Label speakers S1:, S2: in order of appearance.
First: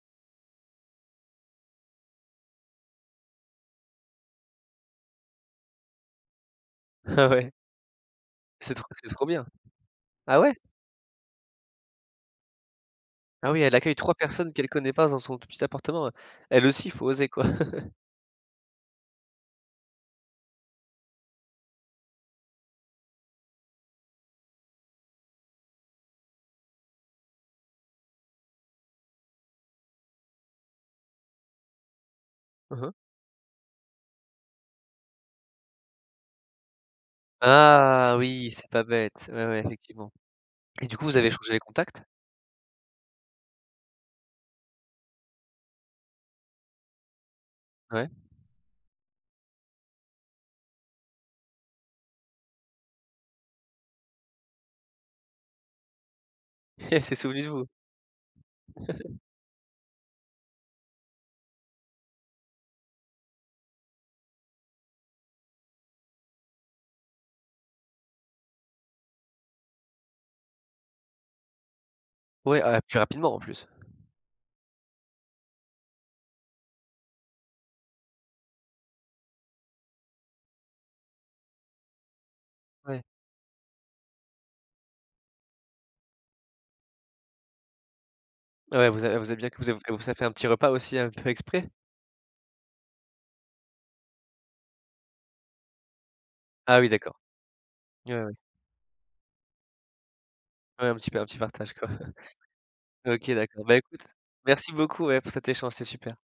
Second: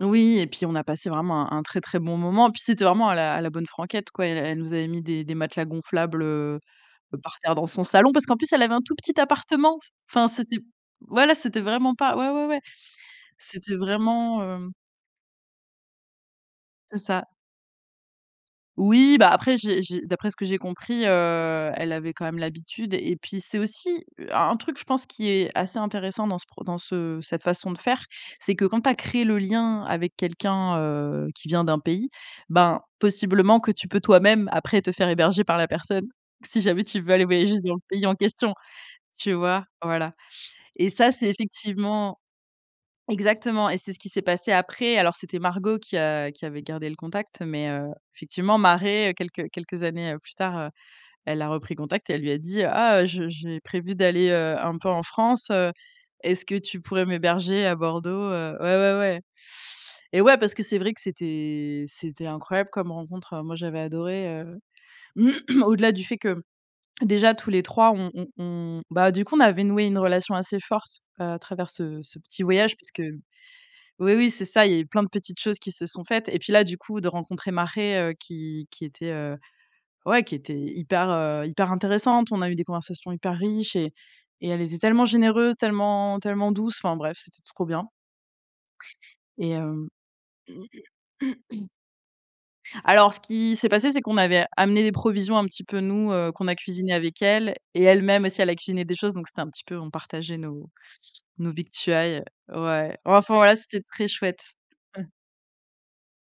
S1: Oui, et puis on a passé vraiment un un très, très bon moment, et puis c'était vraiment à «à la bonne franquette», quoi. Elle nous avait mis des des matelas gonflables, heu, par
S2: Ouais.
S1: terre dans son salon, parce qu'en plus, elle avait
S2: C'est
S1: un
S2: trop
S1: tout
S2: c'est
S1: petit
S2: trop bien.
S1: appartement. Enfin,
S2: Ah, ouais?
S1: c'était voilà, c'était vraiment pas ouais, ouais, ouais.
S2: Ah oui, elle
S1: C'était
S2: accueille 3
S1: vraiment,
S2: personnes qu'elle
S1: heu
S2: connaît pas, dans son tout petit appartement. Elle aussi,
S1: C'est
S2: faut
S1: ça.
S2: oser, quoi?
S1: Oui, bah, après j'ai j'ai d'après ce que j'ai compris, heu, elle avait quand même l'habitude et puis c'est aussi un truc, je pense, qui est assez intéressant dans ce pro dans ce cette façon de faire, c'est que quand tu as créé le lien avec quelqu'un, heu, qui vient d'un pays, ben,
S2: Mmh mh.
S1: possiblement que tu peux toi-même après te faire héberger par la personne si jamais tu veux aller voyager dans le pays en
S2: Ah! Oui,
S1: question,
S2: c'est pas bête,
S1: tu
S2: ouais, ouais,
S1: vois?
S2: effectivement,
S1: Voilà
S2: et
S1: et
S2: du coup,
S1: ça,
S2: vous avez
S1: c'est
S2: échangés les contacts?
S1: effectivement exactement et c'est ce qui s'est passé après alors c'était Margot qui a qui avait gardé le contact, mais heu,
S2: Ouais.
S1: effectivement, Mare, quelques quelques années plus tard, elle a repris contact et elle lui a dit: «Ah, heu, je j'ai prévu d'aller, heu, un peu en France, est-ce que tu
S2: Elle
S1: pourrais
S2: s'est souvenue de
S1: m'héberger
S2: vous!
S1: à Bordeaux?», heu, ouais, ouais, ouais. Eh ouais, parce que c'est vrai que c'était c'était incroyable comme rencontre. Moi, j'avais adoré, heu, au-delà du fait que, déjà tous les 3, on on on bah, du coup, on avait noué une relation assez forte à travers ce ce petit
S2: Ouais,
S1: voyage
S2: ah, et
S1: parce
S2: puis,
S1: que
S2: rapidement, en plus!
S1: oui, oui, c'est ça, il y a eu plein de petites choses qui se sont faites et puis là, du coup, de rencontrer Mare qui qui était, heu, ouais, qui était hyper, heu, hyper intéressante, on a eu des
S2: Ouais.
S1: conversations hyper riches et et elle était tellement généreuse, tellement tellement douce, enfin, bref, c'était trop bien
S2: Ouais, elle vous a elle vous a bien
S1: et
S2: cui elle
S1: hem
S2: vous fait un petit repas aussi, un peu exprès?
S1: alors, ce qui s'est passé, c'est qu'on avait amené des provisions un petit peu, nous, qu'on a
S2: Ah, oui,
S1: cuisiné
S2: d'accord.
S1: avec elle et
S2: Oui,
S1: elle-même,
S2: oui.
S1: aussi, elle a cuisiné des choses, donc c'était un petit peu, on partageait nos
S2: Ouais. Un petit un petit
S1: nos
S2: partage, quoi?
S1: victuailles, ouais,
S2: OK,
S1: enfin, voilà,
S2: d'accord. Bah,
S1: c'était
S2: écoute,
S1: très chouette!
S2: merci beaucoup, ouais, pour cet échange, c'était super.